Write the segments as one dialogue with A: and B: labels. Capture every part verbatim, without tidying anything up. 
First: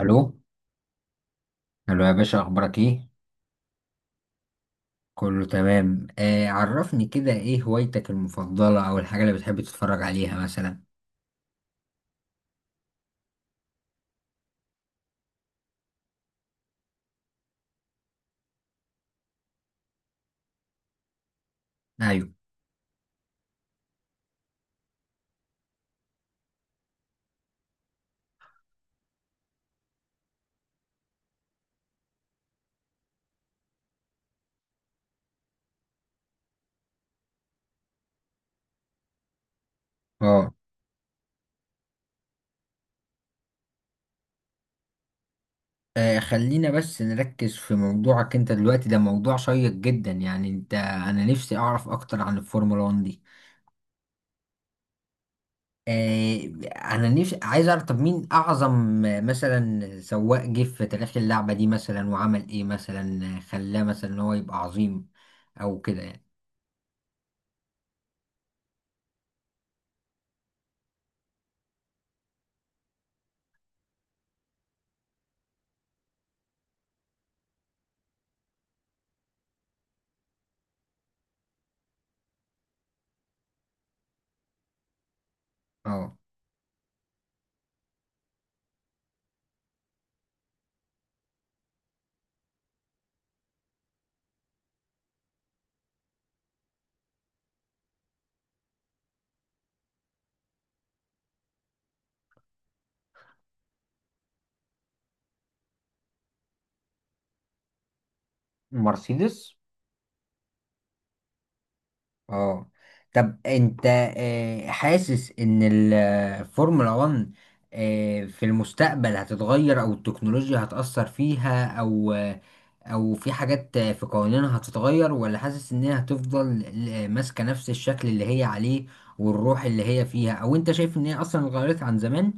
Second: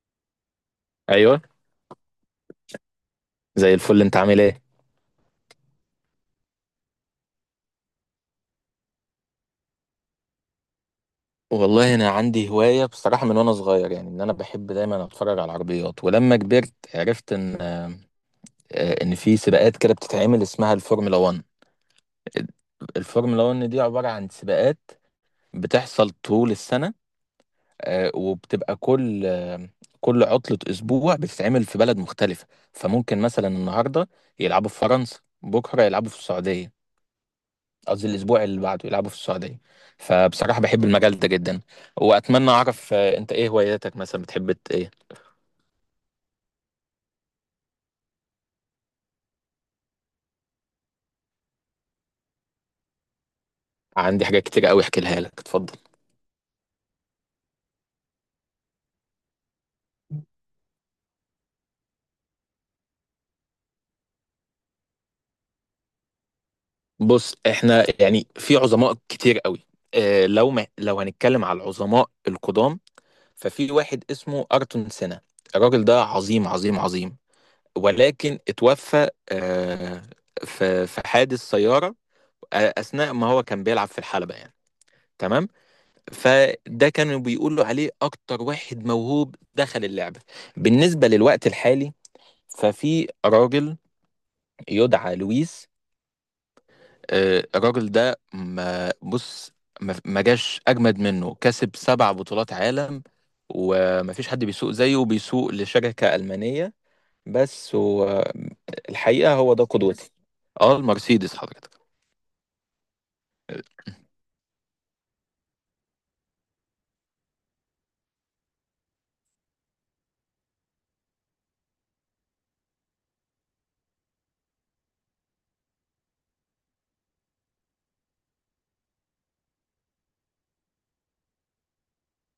A: الو.
B: ايوه.
A: الو يا باشا، اخبارك ايه؟
B: زي الفل، انت عامل ايه؟
A: كله تمام. آه عرفني كده، ايه هوايتك المفضله او الحاجه اللي بتحب تتفرج عليها مثلا؟
B: والله انا عندي هوايه بصراحه من وانا صغير، يعني ان انا بحب دايما اتفرج على العربيات، ولما كبرت عرفت ان آه، ان في سباقات كده بتتعمل اسمها الفورمولا واحد.
A: ايوه.
B: الفورمولا واحد دي عباره عن سباقات بتحصل طول السنه، آه، وبتبقى كل آه، كل عطله اسبوع بتتعمل في بلد مختلفه. فممكن مثلا النهارده يلعبوا في فرنسا، بكره يلعبوا في السعوديه، قصدي الاسبوع اللي بعده يلعبوا في السعوديه.
A: اه.
B: فبصراحه بحب المجال ده جدا، واتمنى اعرف آه، انت ايه هواياتك، مثلا بتحب ت- ايه؟
A: آه، خلينا بس نركز في موضوعك انت دلوقتي، ده موضوع شيق جدا. يعني انت، انا نفسي اعرف اكتر عن الفورمولا واحد دي.
B: عندي حاجات كتير قوي احكي لها لك، اتفضل.
A: آه، انا نفسي عايز اعرف، طب مين اعظم آه، مثلا سواق جه في تاريخ اللعبه دي، مثلا وعمل ايه مثلا آه، خلاه مثلا ان هو يبقى عظيم او كده يعني.
B: بص احنا يعني في عظماء كتير قوي. اه لو ما لو هنتكلم على العظماء القدام، ففي واحد اسمه ارتون سينا. الراجل ده عظيم عظيم عظيم، ولكن اتوفى اه في في حادث سياره، آه، اثناء ما هو كان بيلعب في الحلبه يعني. تمام.
A: اه،
B: فده كانوا بيقولوا عليه اكتر واحد موهوب دخل اللعبة. بالنسبة للوقت الحالي ففي راجل يدعى لويس. آه، الراجل ده ما بص ما ما جاش اجمد منه، كسب سبع بطولات عالم، وما فيش حد بيسوق زيه، وبيسوق لشركة ألمانية، بس هو الحقيقة هو
A: مرسيدس.
B: ده قدوتي. اه المرسيدس حضرتك.
A: اه. طب انت آه، حاسس ان الفورمولا واحد آه، في المستقبل هتتغير، او التكنولوجيا هتأثر فيها، او آه، او في حاجات آه، في قوانينها هتتغير، ولا حاسس ان هي هتفضل آه، ماسكة نفس الشكل اللي هي عليه والروح اللي هي فيها؟ او انت شايف ان هي اصلا اتغيرت عن زمان؟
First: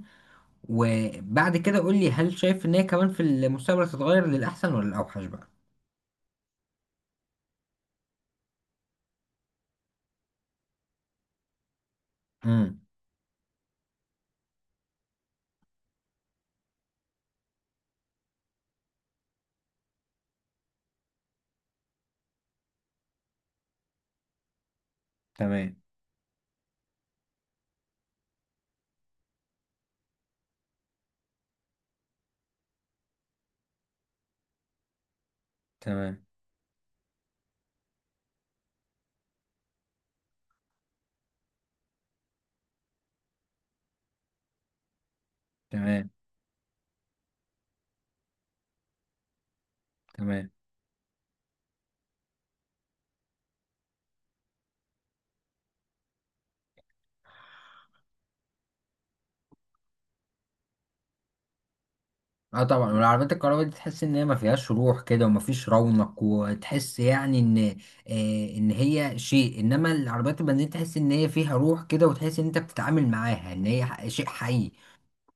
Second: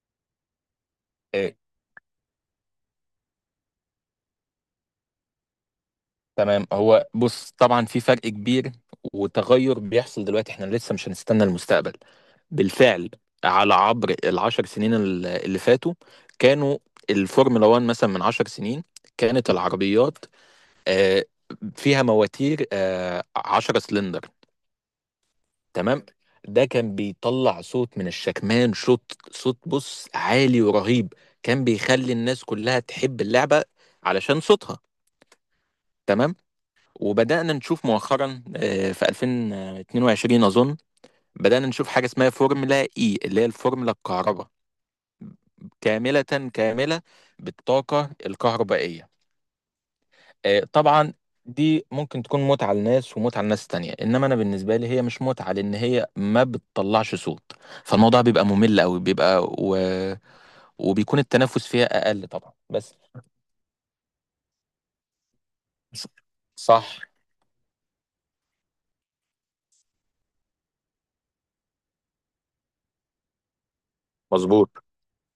B: آه،
A: وبعد كده قول لي، هل شايف ان هي كمان في المستقبل هتتغير للأحسن ولا الأوحش بقى؟
B: تمام، هو بص طبعا في فرق كبير، وتغير بيحصل دلوقتي، احنا لسه مش هنستنى المستقبل.
A: امم،
B: بالفعل، على عبر العشر سنين ال- اللي فاتوا كانوا الفورمولا واحد مثلا من عشر سنين كانت العربيات آه، فيها مواتير آه، عشرة سلندر.
A: تمام،
B: تمام. ده كان بيطلع صوت من الشكمان، صوت صوت بص عالي ورهيب، كان بيخلي الناس كلها تحب اللعبة علشان صوتها.
A: تمام،
B: تمام. وبدأنا نشوف مؤخرا آه، في ألفين واثنين وعشرين أظن، بدأنا نشوف حاجة اسمها فورمولا إي، اللي هي الفورمولا الكهرباء
A: تمام،
B: كاملة، كاملة بالطاقة الكهربائية.
A: تمام.
B: آه، طبعا دي ممكن تكون متعة لناس ومتعة لناس تانية، إنما أنا بالنسبة لي هي مش متعة، لأن هي ما بتطلعش صوت، فالموضوع بيبقى ممل أوي، بيبقى و... وبيكون التنافس فيها أقل طبعا،
A: اه طبعا.
B: بس
A: والعربيات الكهرباء دي تحس ان هي ما فيهاش روح كده وما فيش رونق، وتحس
B: صح،
A: يعني ان آه ان هي شيء. انما العربيات البنزين تحس ان هي فيها روح كده، وتحس ان انت بتتعامل معاها ان هي ح- شيء
B: مظبوط،
A: حي.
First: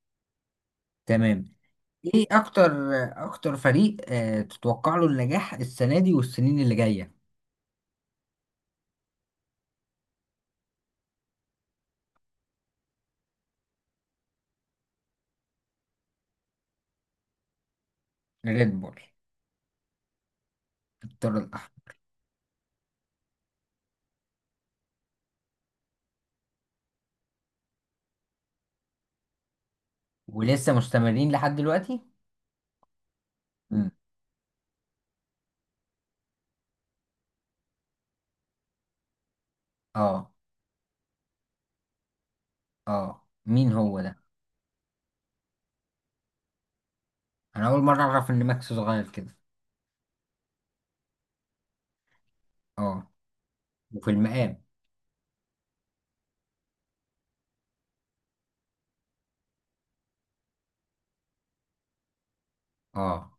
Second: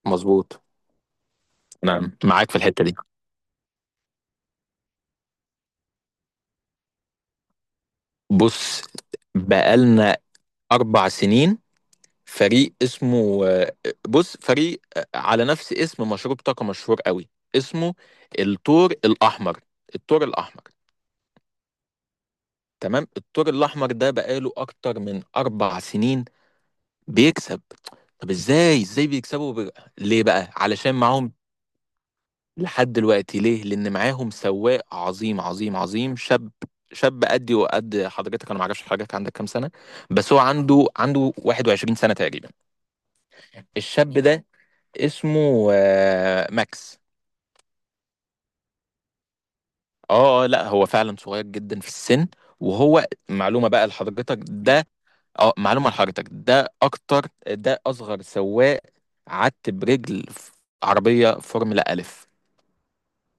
B: مظبوط.
A: تمام.
B: نعم
A: ايه
B: معاك في
A: اكتر؟
B: الحتة دي.
A: اكتر فريق آه تتوقع له النجاح السنة دي والسنين اللي جاية؟
B: بص بقالنا أربع سنين، فريق اسمه، آه، بص فريق آه، على نفس اسم مشروب طاقة مشهور قوي، اسمه
A: ريد
B: الثور
A: بول.
B: الأحمر. الثور الأحمر،
A: الطر الاحمر.
B: تمام، الثور الأحمر ده بقاله أكتر من أربع سنين بيكسب. طب ازاي ازاي بيكسبوا ب... ليه بقى؟
A: ولسه
B: علشان
A: مستمرين
B: معاهم،
A: لحد دلوقتي.
B: لحد دلوقتي، ليه؟
A: مم.
B: لأن معاهم سواق عظيم عظيم عظيم شاب، شاب قدي وقد حضرتك، انا ما اعرفش حضرتك عندك كام سنه،
A: اه.
B: بس هو عنده عنده واحد وعشرين سنه تقريبا.
A: اه، مين هو
B: الشاب
A: ده؟
B: ده اسمه آه، ماكس.
A: انا اول مرة اعرف ان ماكس صغير كده.
B: اه آه، لا هو فعلا صغير جدا في السن، وهو
A: اه.
B: معلومة بقى
A: وفي
B: لحضرتك
A: المقام.
B: ده. اه معلومة لحضرتك، ده اكتر، ده اصغر سواق عدت برجل في عربية فورمولا الف،
A: اه.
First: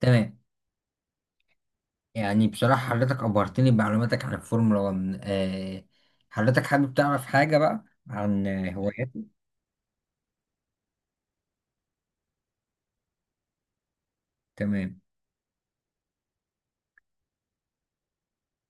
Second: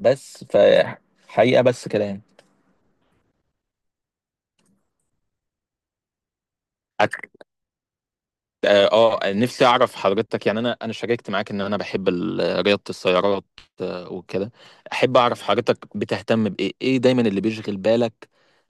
A: تمام،
B: ف حقيقة بس كده يعني.
A: يعني بصراحة حضرتك أبهرتني بمعلوماتك عن الفورمولا واحد. آه، حضرتك حابب تعرف
B: أك-
A: حاجة بقى عن آه،
B: اه آه،
A: هواياتي؟
B: نفسي اعرف حضرتك، يعني انا انا شاركت معاك ان انا بحب ال- رياضة السيارات آه، وكده،
A: تمام.
B: احب اعرف حضرتك بتهتم بايه، ايه دايما اللي بيشغل بالك،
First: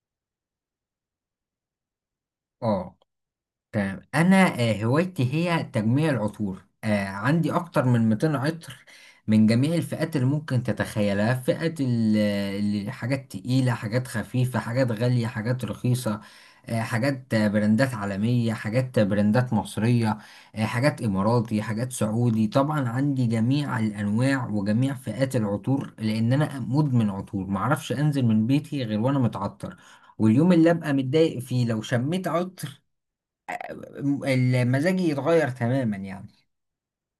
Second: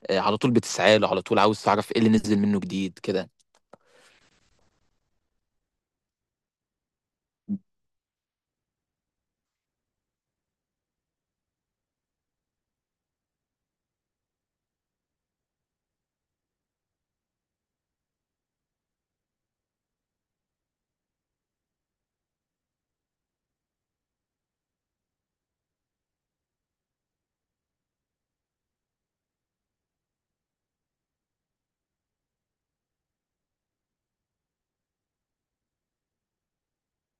B: آه، على طول بتسعاله، على طول عاوز تعرف ايه اللي نزل منه
A: اه.
B: جديد كده.
A: تمام. انا آه، هوايتي هي تجميع العطور. آه، عندي اكتر من مئتين عطر من جميع الفئات اللي ممكن تتخيلها. فئات ال- ال- حاجات تقيلة، حاجات خفيفة، حاجات غالية، حاجات رخيصة، آه، حاجات آه، براندات عالمية، حاجات آه، براندات مصرية، آه، حاجات إماراتي، حاجات سعودي. طبعا عندي جميع الأنواع وجميع فئات العطور، لأن أنا مدمن عطور، معرفش أنزل من بيتي غير وأنا متعطر. واليوم اللي أبقى متضايق فيه لو شميت عطر، المزاجي يتغير تماما يعني.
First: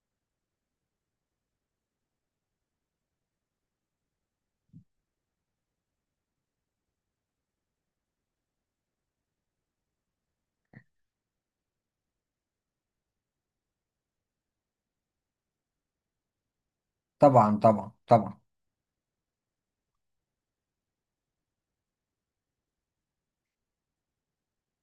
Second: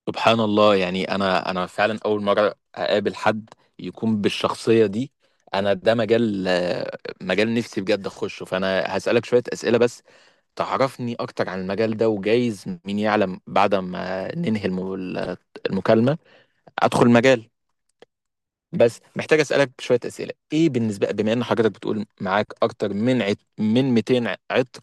B: سبحان الله، يعني انا انا فعلا اول مره اقابل حد يكون بالشخصيه دي. انا ده مجال، آه، مجال نفسي بجد اخشه، فانا هسالك شويه اسئله بس تعرفني اكتر عن المجال ده، وجايز مين يعلم بعد ما ننهي الم- المكالمه ادخل المجال.
A: طبعا، طبعا، طبعا.
B: بس محتاج اسالك شويه اسئله. ايه بالنسبه بما ان حضرتك بتقول معاك اكتر من عت... من ميتين عطر،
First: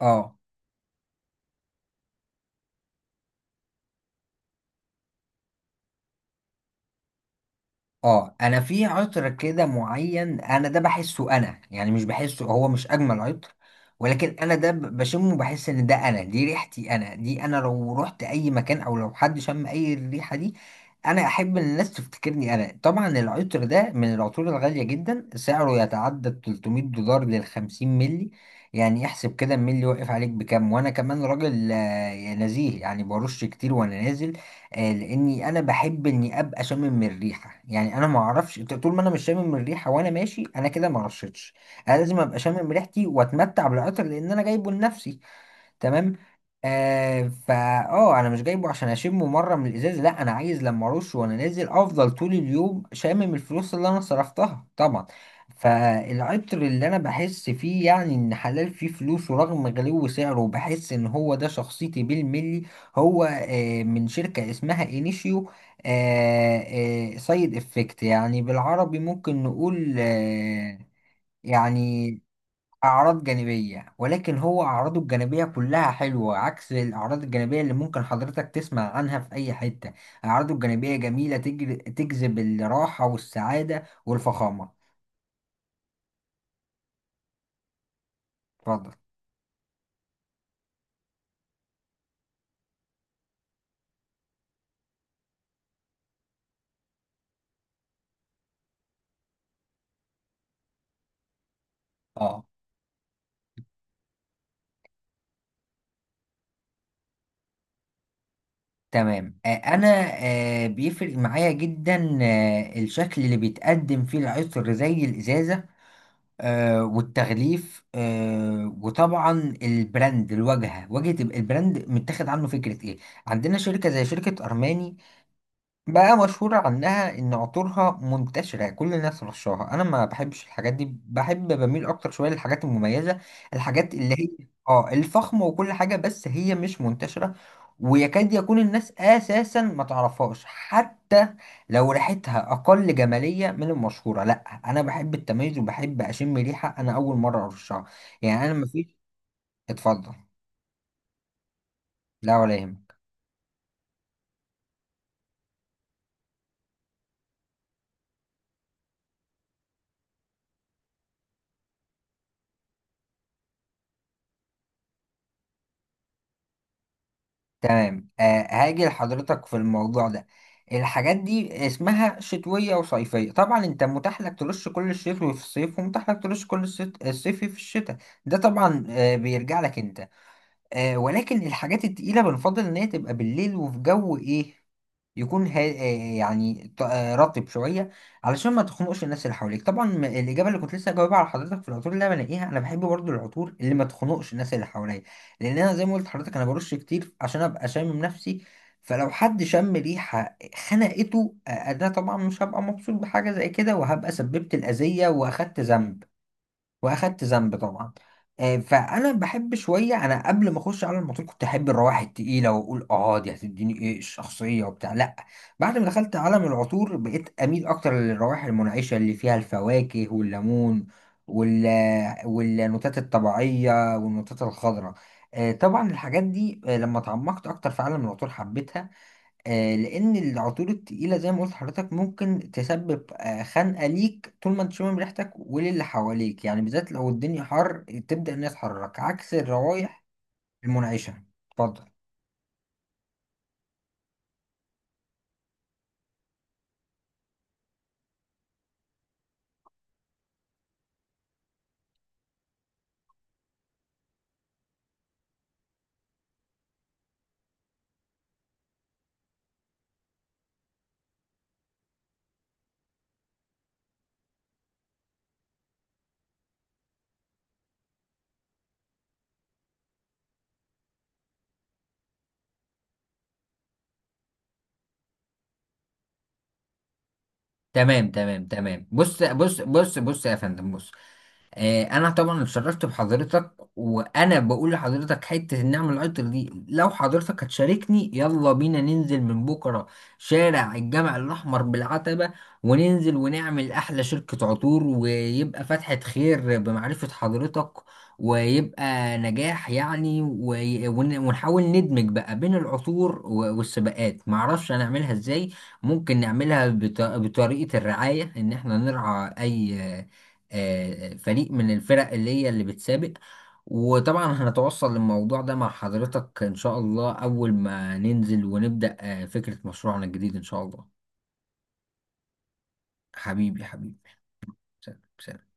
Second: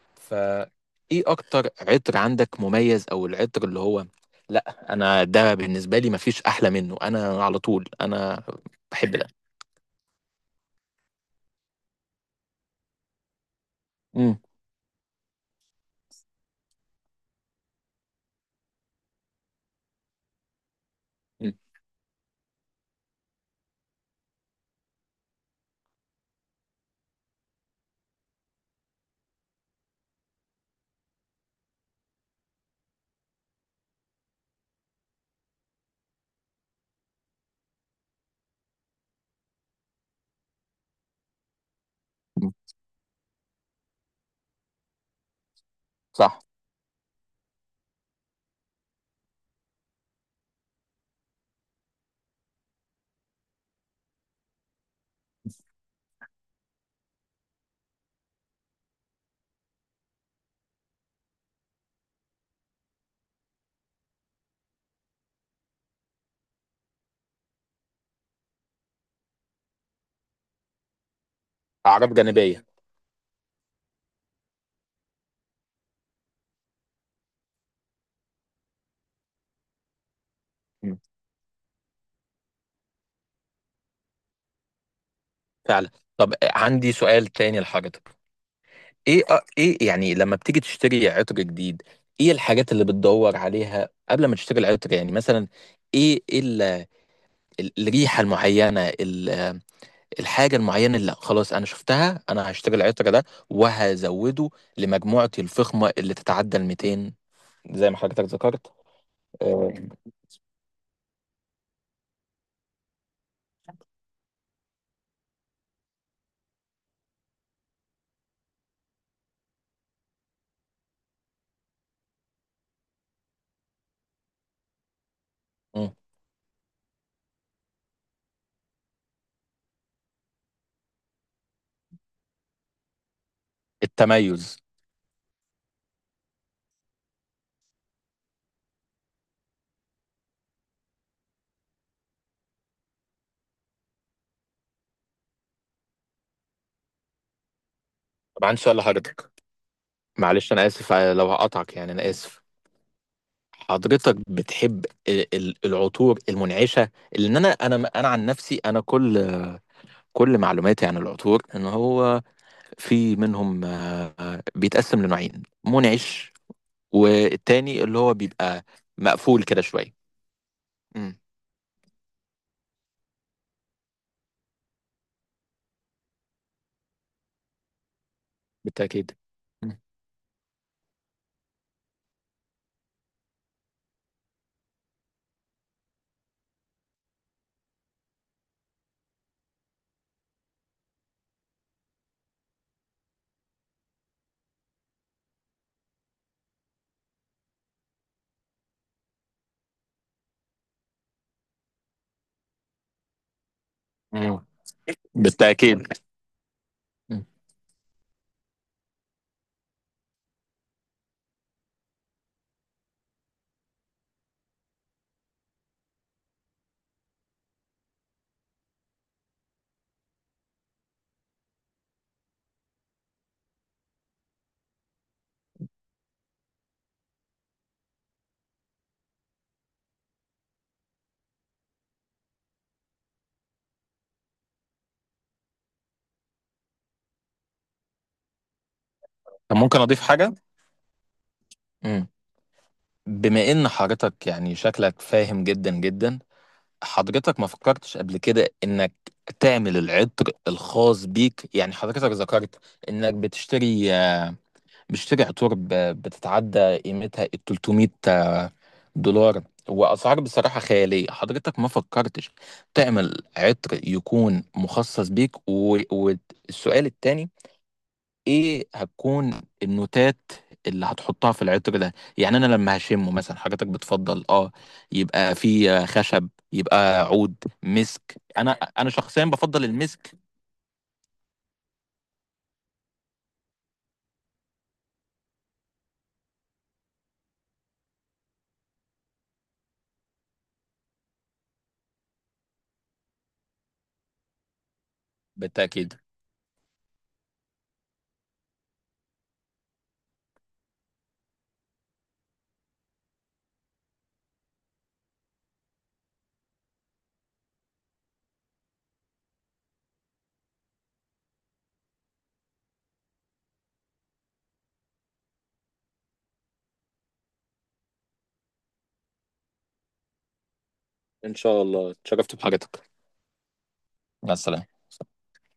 A: اه.
B: فايه اكتر عطر عندك مميز؟ او العطر اللي هو لا، انا ده بالنسبه لي مفيش احلى منه، انا على طول
A: اه
B: انا
A: انا في
B: بحب ده.
A: عطر كده معين انا ده بحسه انا، يعني مش بحسه هو مش اجمل عطر، ولكن
B: امم.
A: انا ده ب- بشمه بحس ان ده انا، دي ريحتي انا، دي انا. لو رحت اي مكان او لو حد شم اي الريحة دي، انا
B: إمم،
A: احب ان الناس تفتكرني انا. طبعا العطر ده من العطور الغالية جدا، سعره يتعدى ال ثلاثمية دولار لل خمسين ملي. يعني احسب كده الملي واقف عليك بكام. وانا كمان راجل آه، نزيه، يعني برش كتير وانا نازل، آه، لاني انا بحب اني ابقى شامم الريحه. يعني انا ما اعرفش ط- طول ما انا مش شامم الريحه وانا ماشي، انا كده ما رشتش. انا لازم ابقى
B: إمم،
A: شامم ريحتي واتمتع بالعطر لان انا جايبه لنفسي. تمام.
B: صح،
A: آه فا. اه انا مش جايبه عشان اشمه مره من الازاز، لا انا عايز لما ارش وانا نازل افضل طول اليوم شامم الفلوس اللي انا صرفتها طبعا. فالعطر اللي انا بحس فيه يعني ان حلال فيه فلوس، ورغم غلو سعره بحس ان هو ده شخصيتي بالملي. هو آه من شركه اسمها انيشيو. آه آه سايد افكت، يعني بالعربي ممكن نقول آه
B: اعراض
A: يعني،
B: جانبيه.
A: أعراض جانبية. ولكن هو أعراضه الجانبية كلها حلوة، عكس الأعراض الجانبية اللي ممكن حضرتك تسمع عنها في أي حتة. أعراضه الجانبية
B: مم.
A: جميلة، تجر... تجذب الراحة والسعادة والفخامة.
B: فعلا. طب عندي سؤال تاني لحضرتك.
A: اتفضل.
B: ايه أ- ايه يعني لما بتيجي تشتري عطر جديد، ايه الحاجات اللي بتدور عليها قبل ما تشتري العطر؟ يعني مثلا ايه ال- ال- الريحه المعينه، الحاجة المعينة اللي لأ، خلاص أنا شفتها،
A: اه.
B: أنا هاشتري العطر ده وهزوده لمجموعتي الفخمة اللي تتعدى ال ميتين، زي ما حضرتك ذكرت.
A: تمام. آه،
B: آه،
A: أنا آه، بيفرق معايا جدا آه، الشكل اللي بيتقدم فيه العطر زي الإزازة آه، والتغليف آه، وطبعا البراند، الواجهة، واجهة البراند متاخد عنه فكرة إيه. عندنا شركة زي شركة أرماني
B: مم.
A: بقى، مشهورة عنها إن عطورها منتشرة كل الناس رشاها. أنا ما بحبش الحاجات دي، بحب بميل أكتر شوية للحاجات المميزة، الحاجات اللي هي
B: التميز.
A: آه الفخمة وكل حاجة، بس هي مش منتشرة، ويكاد يكون الناس أساسا ما تعرفهاش حتى. لو ريحتها أقل جمالية من المشهورة، لأ أنا بحب التميز، وبحب أشم ريحة أنا أول مرة أرشها. يعني
B: طب
A: أنا
B: عندي سؤال
A: مفيش.
B: لحضرتك،
A: اتفضل.
B: معلش أنا آسف، آه، لو هقطعك يعني أنا
A: لا
B: آسف.
A: ولا يهمك.
B: حضرتك بتحب ال- ال- العطور المنعشة؟ لأن أنا أنا أنا عن نفسي أنا كل، كل معلوماتي عن العطور إن هو في منهم آه، آه، بيتقسم لنوعين، منعش والتاني اللي هو
A: آه،
B: بيبقى
A: هاجي
B: مقفول
A: لحضرتك في
B: كده شوية.
A: الموضوع ده.
B: مم.
A: الحاجات دي اسمها شتوية وصيفية. طبعا انت متاح لك ترش كل الشتوي في الصيف، ومتاح لك ترش كل الصيت- الصيفي في الشتاء. ده طبعا
B: بالتأكيد.
A: آه، بيرجع
B: مم.
A: لك انت. آه ولكن الحاجات التقيلة بنفضل إن هي تبقى بالليل وفي جو إيه، يكون ها آه يعني ط- آه رطب شوية، علشان ما تخنقش الناس اللي حواليك. طبعا م- الإجابة اللي كنت لسه جاوبها على حضرتك في العطور اللي أنا بلاقيها، أنا بحب برضو العطور اللي ما تخنقش الناس اللي حواليا، لأن أنا زي ما قلت لحضرتك أنا برش كتير عشان أبقى شامم نفسي. فلو حد شم ريحة خنقته، آه، أنا طبعا مش هبقى مبسوط بحاجة زي كده، وهبقى
B: مم.
A: سببت الأذية وأخدت
B: بالتأكيد.
A: ذنب. واخدت
B: مم.
A: ذنب طبعا. آه، فانا بحب شويه. انا قبل ما اخش على الموتور كنت احب الروائح التقيله، واقول اه دي هتديني ايه الشخصيه وبتاع، لا. بعد ما دخلت عالم العطور بقيت اميل اكتر للروائح المنعشه اللي فيها الفواكه والليمون وال والنوتات الطبيعيه والنوتات الخضراء. آه، طبعا الحاجات دي آه، لما تعمقت اكتر في عالم العطور حبيتها. آه، لان العطور التقيله زي ما قلت لحضرتك ممكن تسبب آه، خنقه ليك طول ما انت شامم ريحتك وللي حواليك، يعني بالذات لو الدنيا حر، تبدا الناس تحرك عكس
B: طب ممكن أضيف
A: الروائح
B: حاجة؟
A: المنعشه. اتفضل.
B: مم. بما إن حضرتك يعني شكلك فاهم جدا جدا، حضرتك ما فكرتش قبل كده إنك تعمل العطر الخاص بيك؟ يعني حضرتك ذكرت إنك بتشتري آه، بتشتري عطور ب- بتتعدى قيمتها ال ثلاث مية آه، دولار، وأسعار بصراحة خيالية. حضرتك ما فكرتش تعمل عطر يكون مخصص بيك و- والسؤال التاني، ايه هتكون النوتات اللي هتحطها في العطر ده؟ يعني انا لما هشمه مثلا، حضرتك بتفضل اه يبقى فيه خشب، يبقى عود،
A: تمام،
B: مسك؟
A: تمام،
B: انا
A: تمام.
B: انا
A: بص،
B: شخصيا
A: بص،
B: بفضل
A: بص،
B: المسك.
A: بص، يا فندم، بص، آه، انا طبعا اتشرفت بحضرتك. وانا بقول لحضرتك حته النعمه العطر دي، لو حضرتك هتشاركني يلا بينا ننزل من بكره شارع الجامع الاحمر بالعتبه، وننزل ونعمل احلى شركه عطور، ويبقى
B: بالتاكيد.
A: فتحه خير بمعرفه حضرتك، ويبقى نجاح يعني. وي- ون- ونحاول ندمج بقى بين العطور و- والسباقات، معرفش هنعملها ازاي. ممكن نعملها بط- بطريقه الرعايه، ان احنا نرعى اي آه، فريق من الفرق اللي هي اللي بتسابق. وطبعا هنتوصل للموضوع ده مع حضرتك إن شاء الله أول ما ننزل ونبدأ آه، فكرة مشروعنا الجديد إن شاء الله.
B: ان شاء الله، اتشرفت بحضرتك.
A: حبيبي حبيبي.
B: مع السلامه.
A: سلام سلام.